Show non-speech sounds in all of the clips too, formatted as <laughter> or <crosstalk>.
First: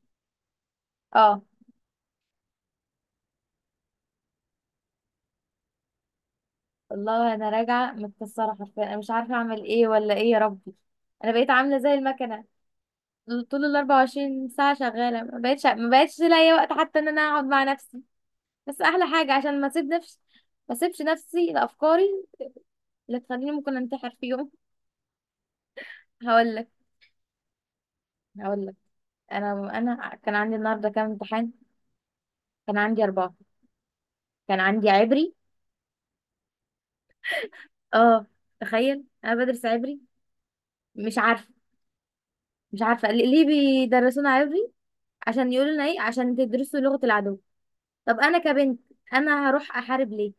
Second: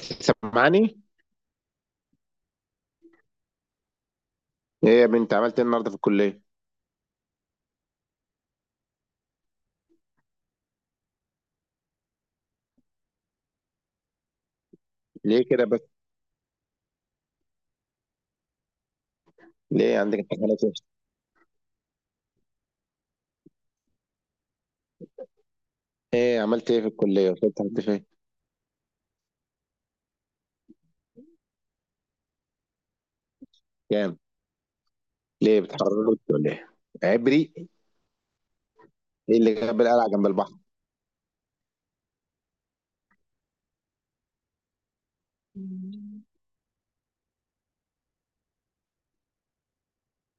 سامعني؟ اه، ايه يا بنت عملت ايه النهارده في الكلية؟ والله انا راجعه متكسره حرفيا، انا مش عارفه اعمل ايه ولا ايه يا ربي. انا بقيت عامله زي المكنه. طول ال 24 ساعه شغاله، ما ليه كده بقتش ما بس؟ بقتش لاقيه وقت حتى ان انا اقعد مع نفسي. بس احلى حاجه عشان ما اسيب ليه نفسي، عندك امتحانات ايه؟ ما اسيبش نفسي لافكاري اللي تخليني ممكن انتحر في يوم. ايه هقول لك عملت ايه في الكلية؟ وصلت لحد فين؟ هقول لك. انا كان عندي النهارده كام امتحان. كان عندي اربعه. كام؟ كان عندي عبري. ليه بتحرروا ولا ايه؟ عبري. اه، تخيل انا ايه اللي بدرس جاب عبري. القلعة جنب البحر؟ مش عارفه مش عارفه ليه، بيدرسونا عبري. عشان يقولوا لنا ايه، عشان تدرسوا لغة العدو. طب انا كبنت، انا هروح احارب ليه؟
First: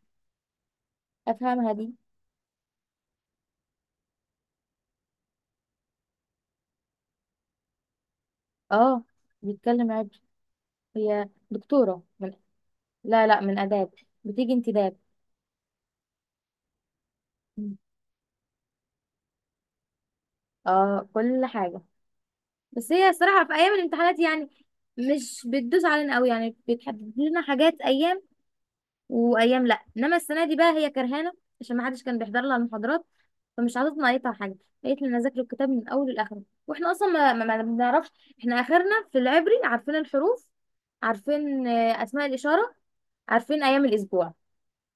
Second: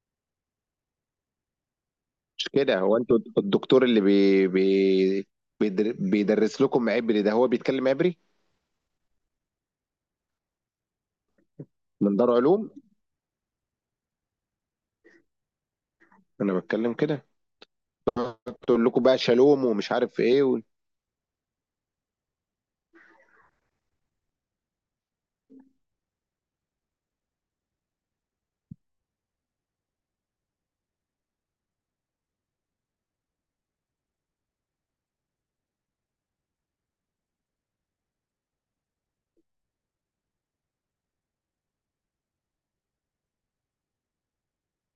افهمها دي. مش كده، هو انتوا الدكتور اللي بي بي بيدرس لكم عبري، ده هو بيتكلم عبري. اه، بيتكلم عبري. هي دكتورة من دار من، علوم. لا، لا، من اداب، بتيجي انتداب. انا بتكلم كده. مم. تقول لكم بقى شالوم ومش عارف ايه. اه، كل حاجة. بس هي الصراحة في ايام الامتحانات يعني مش بتدوس علينا قوي، يعني بتحدد لنا حاجات ايام وايام، لا انما السنه دي بقى هي كرهانه عشان ما حدش كان بيحضر لها المحاضرات، فمش حاطط نقيتها حاجه. قالت لي انا اذاكر الكتاب من اوله لاخره، واحنا اصلا ما بنعرفش. احنا اخرنا في العبري عارفين الحروف، عارفين اسماء الاشاره، عارفين ايام الاسبوع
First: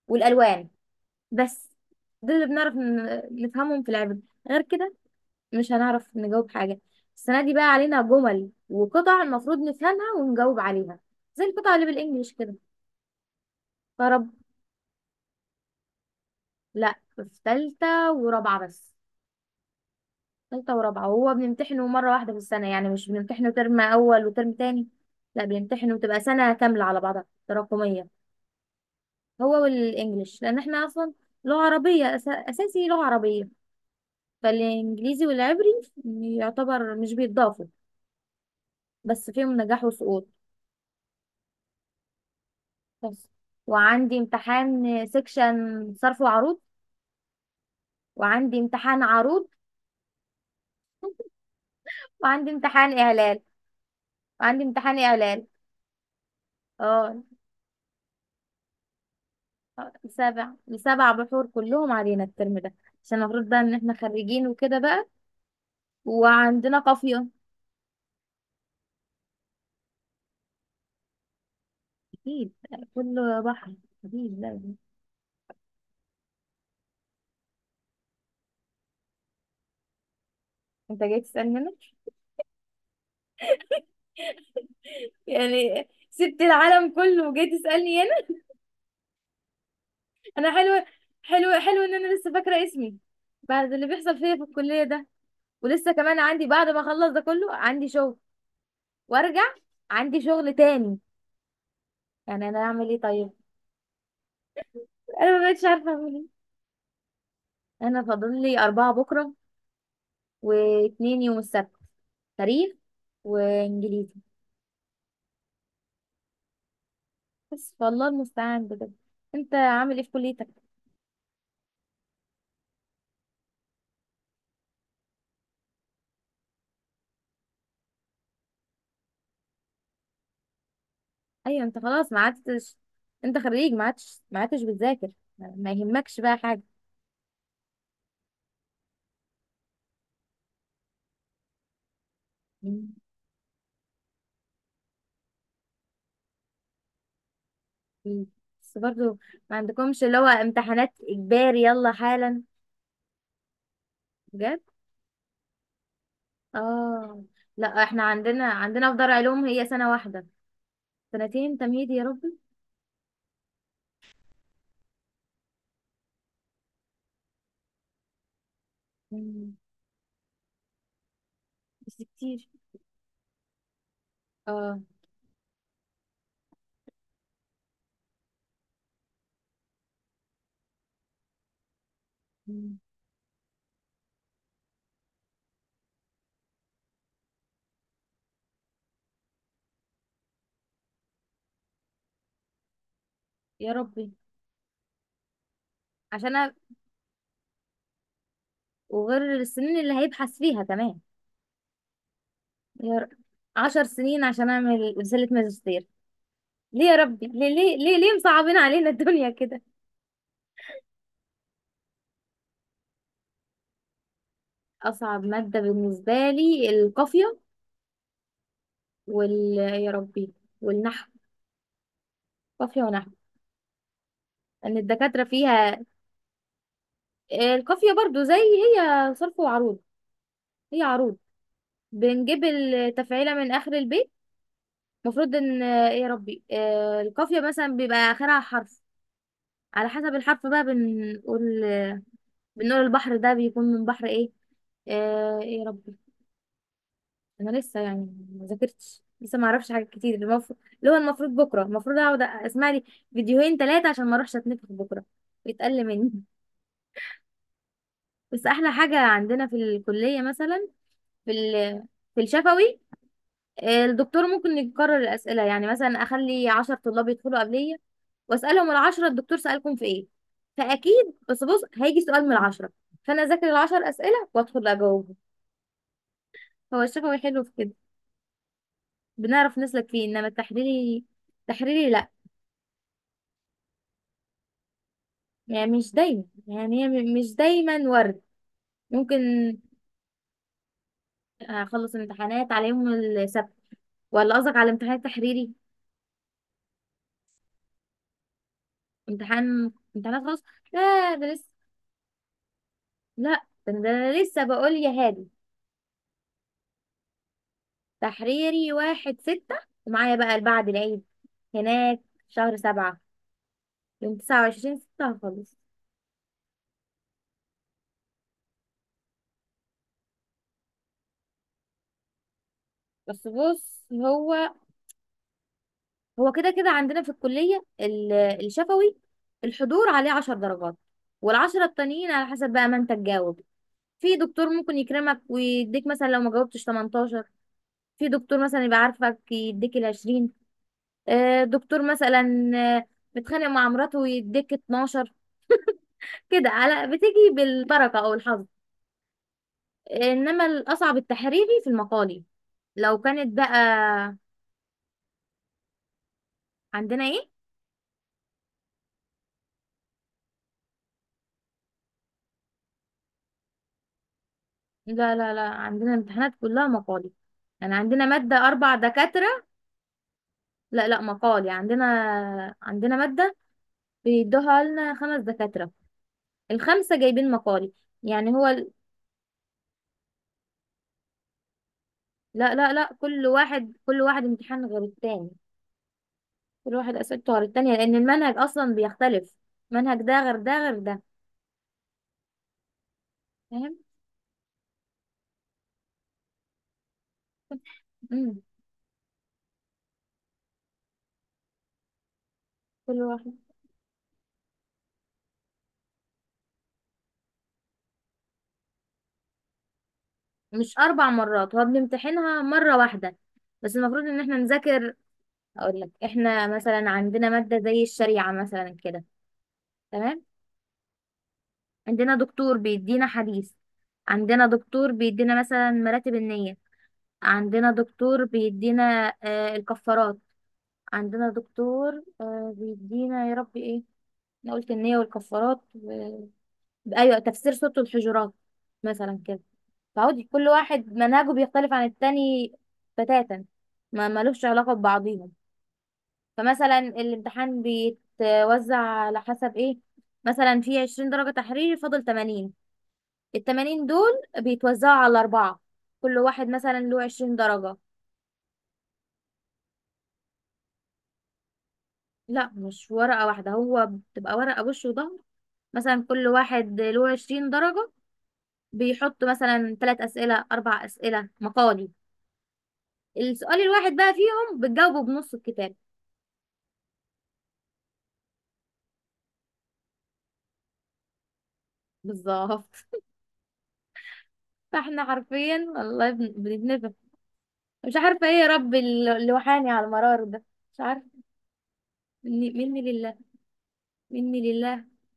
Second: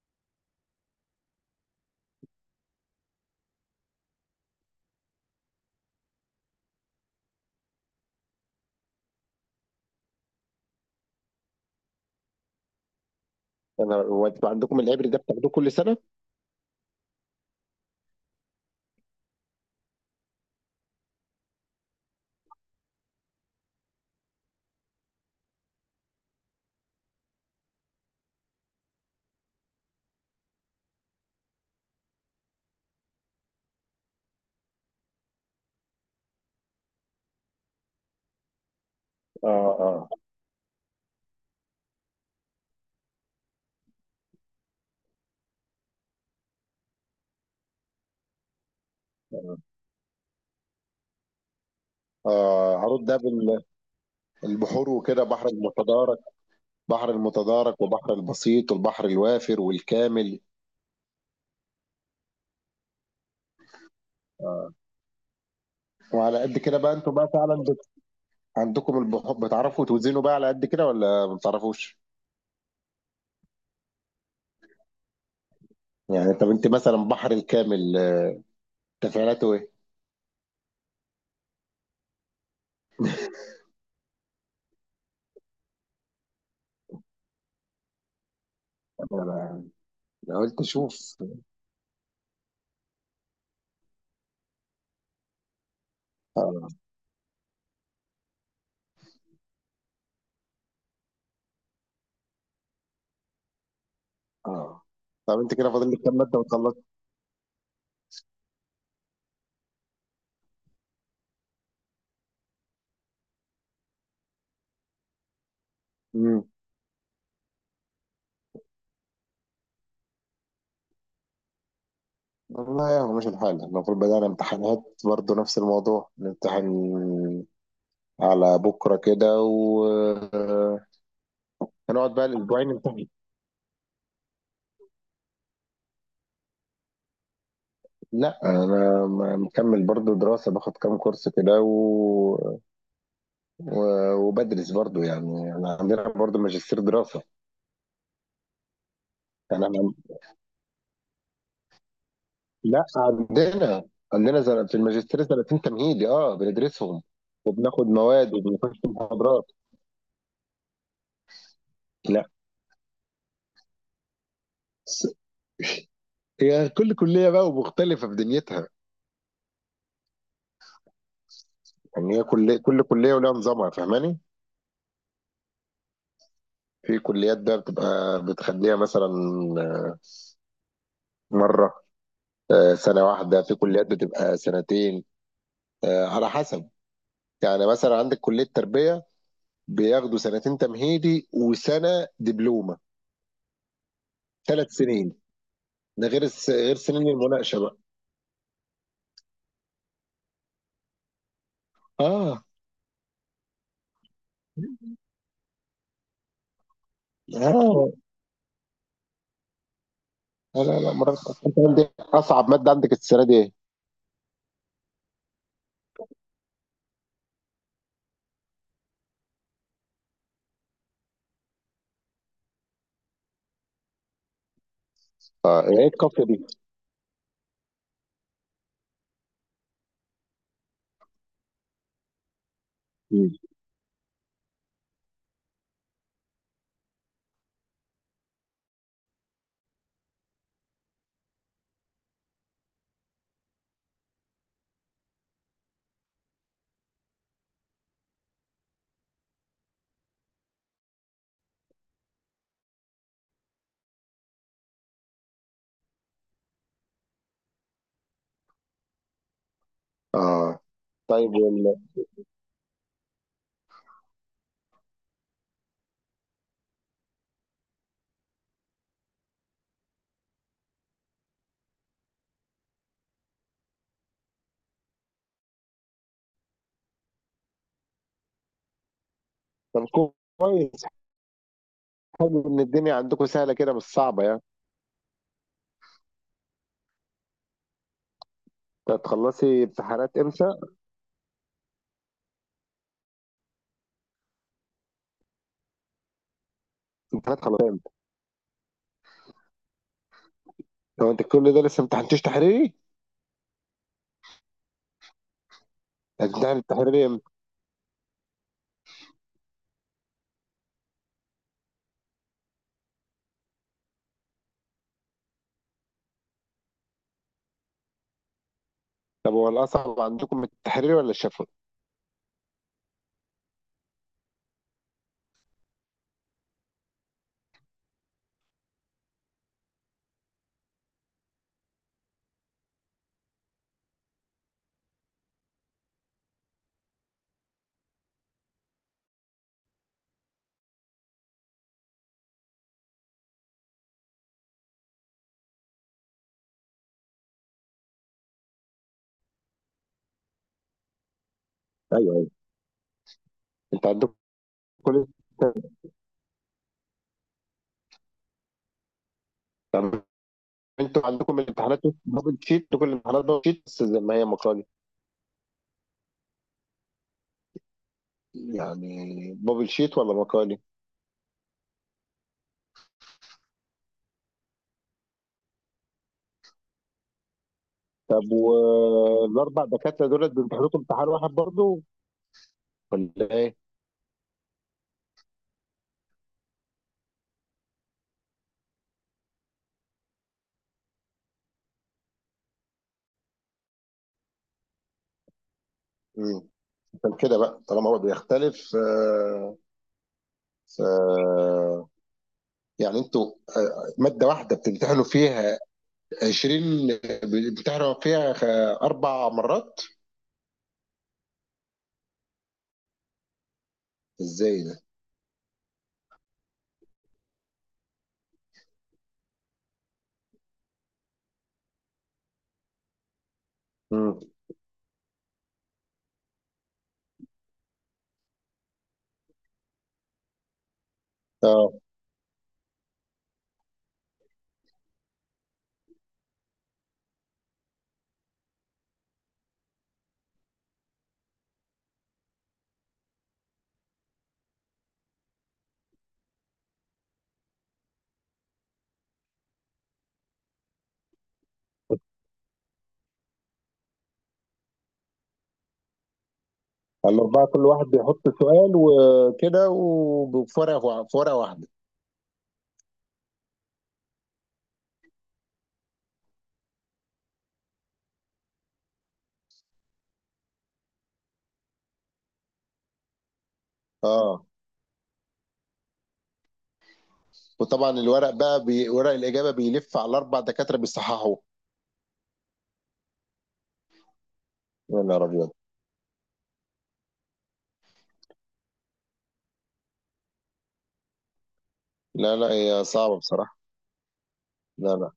والالوان بس. ده اللي بنعرف نفهمهم في العبري. غير كده مش هنعرف نجاوب حاجه. السنه دي بقى علينا جمل وقطع المفروض نفهمها ونجاوب عليها، زي القطع اللي بالانجليش كده. انا، هو فرب، انتوا عندكم العبري ده بتاخدوه كل سنة؟ لا في ثالثه ورابعه بس. تالتة ورابعة، وهو بنمتحنه مرة واحدة في السنة، يعني مش بنمتحنه ترم أول وترم تاني، لا بنمتحنه بتبقى سنة كاملة على بعضها تراكمية. هو والإنجليش، لأن احنا أصلا لغة عربية أساسي لغة عربية، فالإنجليزي والعبري يعتبر مش بيتضافوا بس اه. فيهم نجاح اه. وسقوط. بس وعندي امتحان سكشن صرف وعروض، وعندي امتحان عروض، وعندي اه. امتحان عروض ده إعلال وعندي البحور امتحان وكده بحر إعلال المتضارع، بحر اه، المتدارك وبحر البسيط والبحر الوافر والكامل. سبع بحور كلهم علينا الترم ده، عشان المفروض بقى ان احنا خريجين وكده بقى، وعلى قد كده وعندنا بقى انتوا قافية. بقى فعلا عندكم البحر بتعرفوا توزنوا بقى على قد كده ولا ما بتعرفوش؟ اكيد، كله بحر، اكيد لازم. يعني طب انت مثلا بحر الكامل، تفعيلاته ايه؟ انت جاي تسألني انا؟ يعني سبت العالم كله وجاي تسألني انا؟ انا انا قلت حلوة، اشوف. حلوة ان انا لسه فاكرة اسمي بعد اللي بيحصل فيا في الكلية ده. ولسه كمان عندي، اه. بعد ما اخلص ده كله عندي شغل وارجع، عندي شغل تاني. يعني انا اعمل ايه طيب؟ اه. انا طب ما انت بقتش كده عارفة فاضل لك اعمل كام ماده ايه. وتخلص؟ انا فاضل لي اربعة بكرة، واتنين يوم السبت: تاريخ وانجليزي. امم. بس والله المستعان بجد. انت عامل ايه في كليتك؟ والله يا مش الحال، المفروض بدأنا امتحانات برضو، نفس الموضوع نمتحن على بكره كده، وهنقعد ايوه، انت خلاص ما بقى الاسبوعين عدتش. نمتحن. انت خريج، ما عدتش بتذاكر. ما يهمكش بقى حاجه. لا انا مكمل برضو دراسه، باخد كام كورس كده مم. و... وبدرس برضو. يعني انا عندنا برضو ماجستير دراسه. بس برضه ما يعني انا، عندكمش اللي هو امتحانات اجباري يلا حالا؟ لا عندنا، عندنا بجد، في الماجستير سنتين تمهيدي، بندرسهم، اه. لا وبناخد احنا مواد عندنا وبنخش عندنا في دار علوم محاضرات. هي سنه واحده. سنتين تمهيدي يا لا، ربي. س- هي كل كليه بقى ومختلفه في دنيتها. مم. بس يعني هي كتير، كل كليه ولها نظامها، فاهماني؟ اه. في كليات بقى بتبقى بتخليها مثلا مره، مم. سنه واحده، في كليات بتبقى سنتين، على حسب. يعني مثلا عندك كلية تربية، بياخدوا سنتين تمهيدي وسنة دبلومة، يا ربي، ثلاث سنين. ده غير عشان، غير سنين المناقشة بقى. وغير السنين اللي هيبحث فيها كمان، اه. يا ر- 10 سنين عشان اعمل رسالة ماجستير. ليه يا ربي؟ ليه ليه اه. ليه, ليه مصعبين علينا الدنيا كده؟ لا لا لا مرات. انت عندك اصعب مادة عندك السنة دي ايه؟ اصعب مادة بالنسبة لي القافية، وال يا ربي، والنحو. قافية ونحو ان الدكاترة اه، فيها. ايه الكافية دي؟ القافية برضو زي هي صرف وعروض. هي عروض، بنجيب التفعيلة مم. من اخر البيت. المفروض ان آه، يا ربي آه، القافية مثلا بيبقى اخرها حرف. على حسب الحرف بقى بنقول، بنقول البحر ده بيكون من بحر ايه. آه، ايه يا ربي. انا لسه يعني ما ذاكرتش لسه، ما اعرفش حاجات كتير. المفروض اللي هو المفروض بكره، المفروض اقعد اسمع لي فيديوهين ثلاثه عشان ما اروحش اتنفخ بكره يتقل مني. بس احلى حاجه عندنا في الكليه اه، مثلا في طيب ال... في الشفوي، الدكتور ممكن يكرر الاسئله. يعني مثلا اخلي 10 طلاب يدخلوا قبليه واسالهم العشرة الدكتور سالكم في ايه. فاكيد بس بص هيجي سؤال من العشرة. فانا اذاكر العشر اسئله وادخل اجاوبه. هو الشفوي حلو في كده، بنعرف طب نسلك فيه، انما كويس. التحريري، تحريري لا. حلو ان الدنيا عندكم سهلة كده، مش صعبة يعني. يعني مش دايما، يعني هي مش دايما ورد. انت ممكن هتخلصي امتحانات امتى؟ اخلص الامتحانات على يوم السبت، ولا قصدك على امتحان تحريري؟ امتحانات خلاص امتى؟ امتحان، امتحانات خلاص، طب لا انت ده لسه. كل ده لسه ما امتحنتيش تحريري؟ لا ده أنا لسه بقول يا هادي. هتمتحن التحريري امتى؟ تحريري 1/6، ومعايا بقى بعد العيد هناك شهر 7، يوم 29/6 هخلص. طب هو الاصعب عندكم التحريري ولا الشفوي؟ بس بص، هو هو كده عندنا في الكلية الشفوي الحضور عليه 10 درجات. والعشرة التانيين على حسب بقى ما انت تجاوب. في دكتور ممكن يكرمك ويديك مثلا لو ما جاوبتش 18. في دكتور مثلا يبقى عارفك يديك العشرين. دكتور مثلا آه، متخانق مع مراته ويديك 12. كده، على بتيجي بالبركة أو الحظ. إنما الأصعب التحريري في المقالي ايوه. لو كانت بقى. انت عندكم، كل، عندنا إيه؟ طب انتوا عندكم الامتحانات بابل شيت، كل الامتحانات بابل شيت بس زي ما هي مقالي؟ لا، لا، لا، عندنا امتحانات كلها مقالي. يعني عندنا مادة أربع يعني دكاترة، بابل شيت ولا مقالي؟ لا لا مقال، يعني عندنا، مادة بيدوها لنا خمس دكاترة، الخمسة جايبين مقالي. يعني طب هو والاربع دكاتره دول بيمتحنوكم امتحان واحد برضه لا، لا، لا، كل ولا ايه؟ واحد كل واحد امتحان غير التاني. كل واحد أسئلته غير التانية لأن المنهج أصلا بيختلف، منهج ده غير ده غير ده، فاهم. مم. عشان كده بقى طالما هو مم. بيختلف، ف، يعني كل انتوا، واحد، ماده واحده بتمتحنوا فيها 20، بتمتحنوا فيها اربع مرات. مش أربع مرات، هو بنمتحنها مرة واحدة بس المفروض إن احنا ازاي ده؟ نذاكر. أقول لك احنا مثلا عندنا مادة زي الشريعة مثلا كده، تمام. عندنا دكتور بيدينا حديث، مم. عندنا دكتور بيدينا مثلا مراتب النية، عندنا دكتور بيدينا الكفارات، عندنا اه. دكتور بيدينا يا ربي ايه. انا قلت النية والكفارات و... ايوه، تفسير سورة الحجرات مثلا كده. فعودي كل واحد منهجه بيختلف عن التاني بتاتا، ما ملوش علاقة ببعضيهم. فمثلا الامتحان بيتوزع على حسب ايه، مثلا في 20 درجة تحريري، فاضل 80، التمانين دول بيتوزعوا على أربعة، كل واحد مثلا له عشرين الأربعة كل درجة. واحد بيحط سؤال وكده، وبفرق، فرقة واحدة. لا مش ورقة واحدة، هو بتبقى ورقة وش وظهر. مثلا كل واحد له عشرين درجة، بيحط مثلا تلات أسئلة أربع أسئلة مقالي، السؤال الواحد بقى اه، فيهم بتجاوبه بنص الكتاب. وطبعا الورق بقى ورق الإجابة بيلف على الأربع دكاترة بيصححوه. بالظبط. <laughs> يا فاحنا نهار أبيض. حرفيا والله بنتنفخ. مش عارفة ايه يا رب اللي وحاني على المرار ده، مش عارفة. لا لا، مني، مني هي لله، صعبة بصراحة. مني لله. لا لا.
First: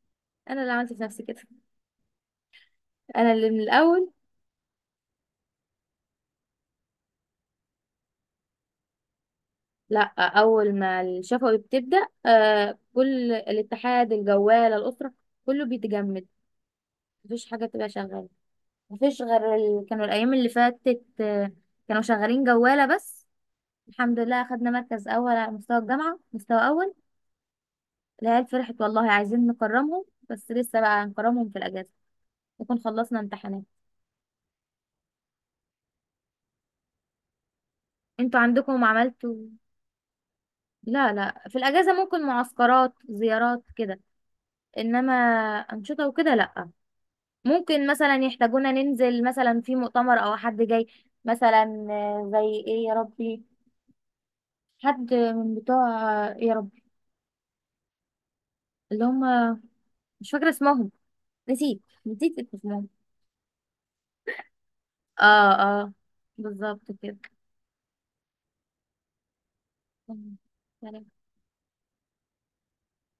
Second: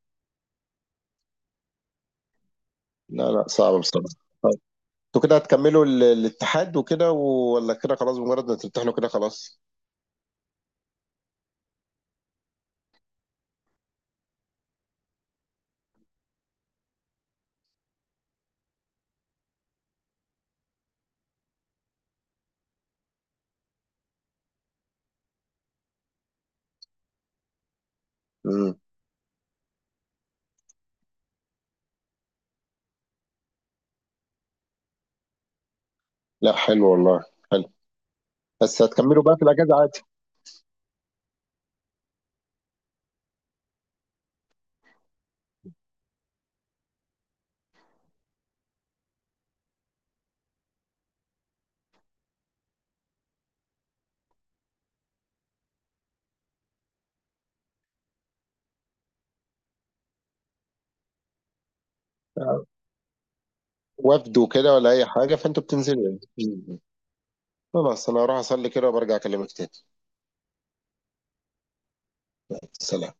انا اللي عملت في نفسي كده، لا، انا لا اللي من صعبة بصراحة. الاول. طيب انتوا كده هتكملوا الاتحاد وكده، ولا كده خلاص بمجرد ما تمتحنوا كده خلاص؟ لا اول ما الشفوي بتبدا كل الاتحاد، الجواله، الاسره، كله بيتجمد. مفيش حاجه بتبقى شغاله. مفيش غير كانوا الايام اللي فاتت كانوا شغالين جواله بس. الحمد لله اخدنا مركز اول على مستوى الجامعه، مستوى اول. العيال فرحت امم. والله، عايزين نكرمهم. بس لسه بقى هنكرمهم في الاجازه، نكون خلصنا امتحانات. لا حلو والله. حلو. انتوا بس عندكم هتكملوا عملتوا؟ بقى في الأجازة عادي؟ لا لا، في الاجازه ممكن معسكرات زيارات كده، انما انشطه وكده لا. ممكن مثلا يحتاجونا ننزل مثلا في مؤتمر او حد جاي مثلا، زي ايه يا ربي، حد من بتوع آه، يا ربي اللي هم مش فاكره اسمهم، نسيت اسمهم. وفد وكده ولا أي حاجة، اه، فأنتوا اه، بتنزلوا يعني. مم. بالظبط خلاص، أنا هروح أصلي كده وبرجع أكلمك تاني. كده. سلام.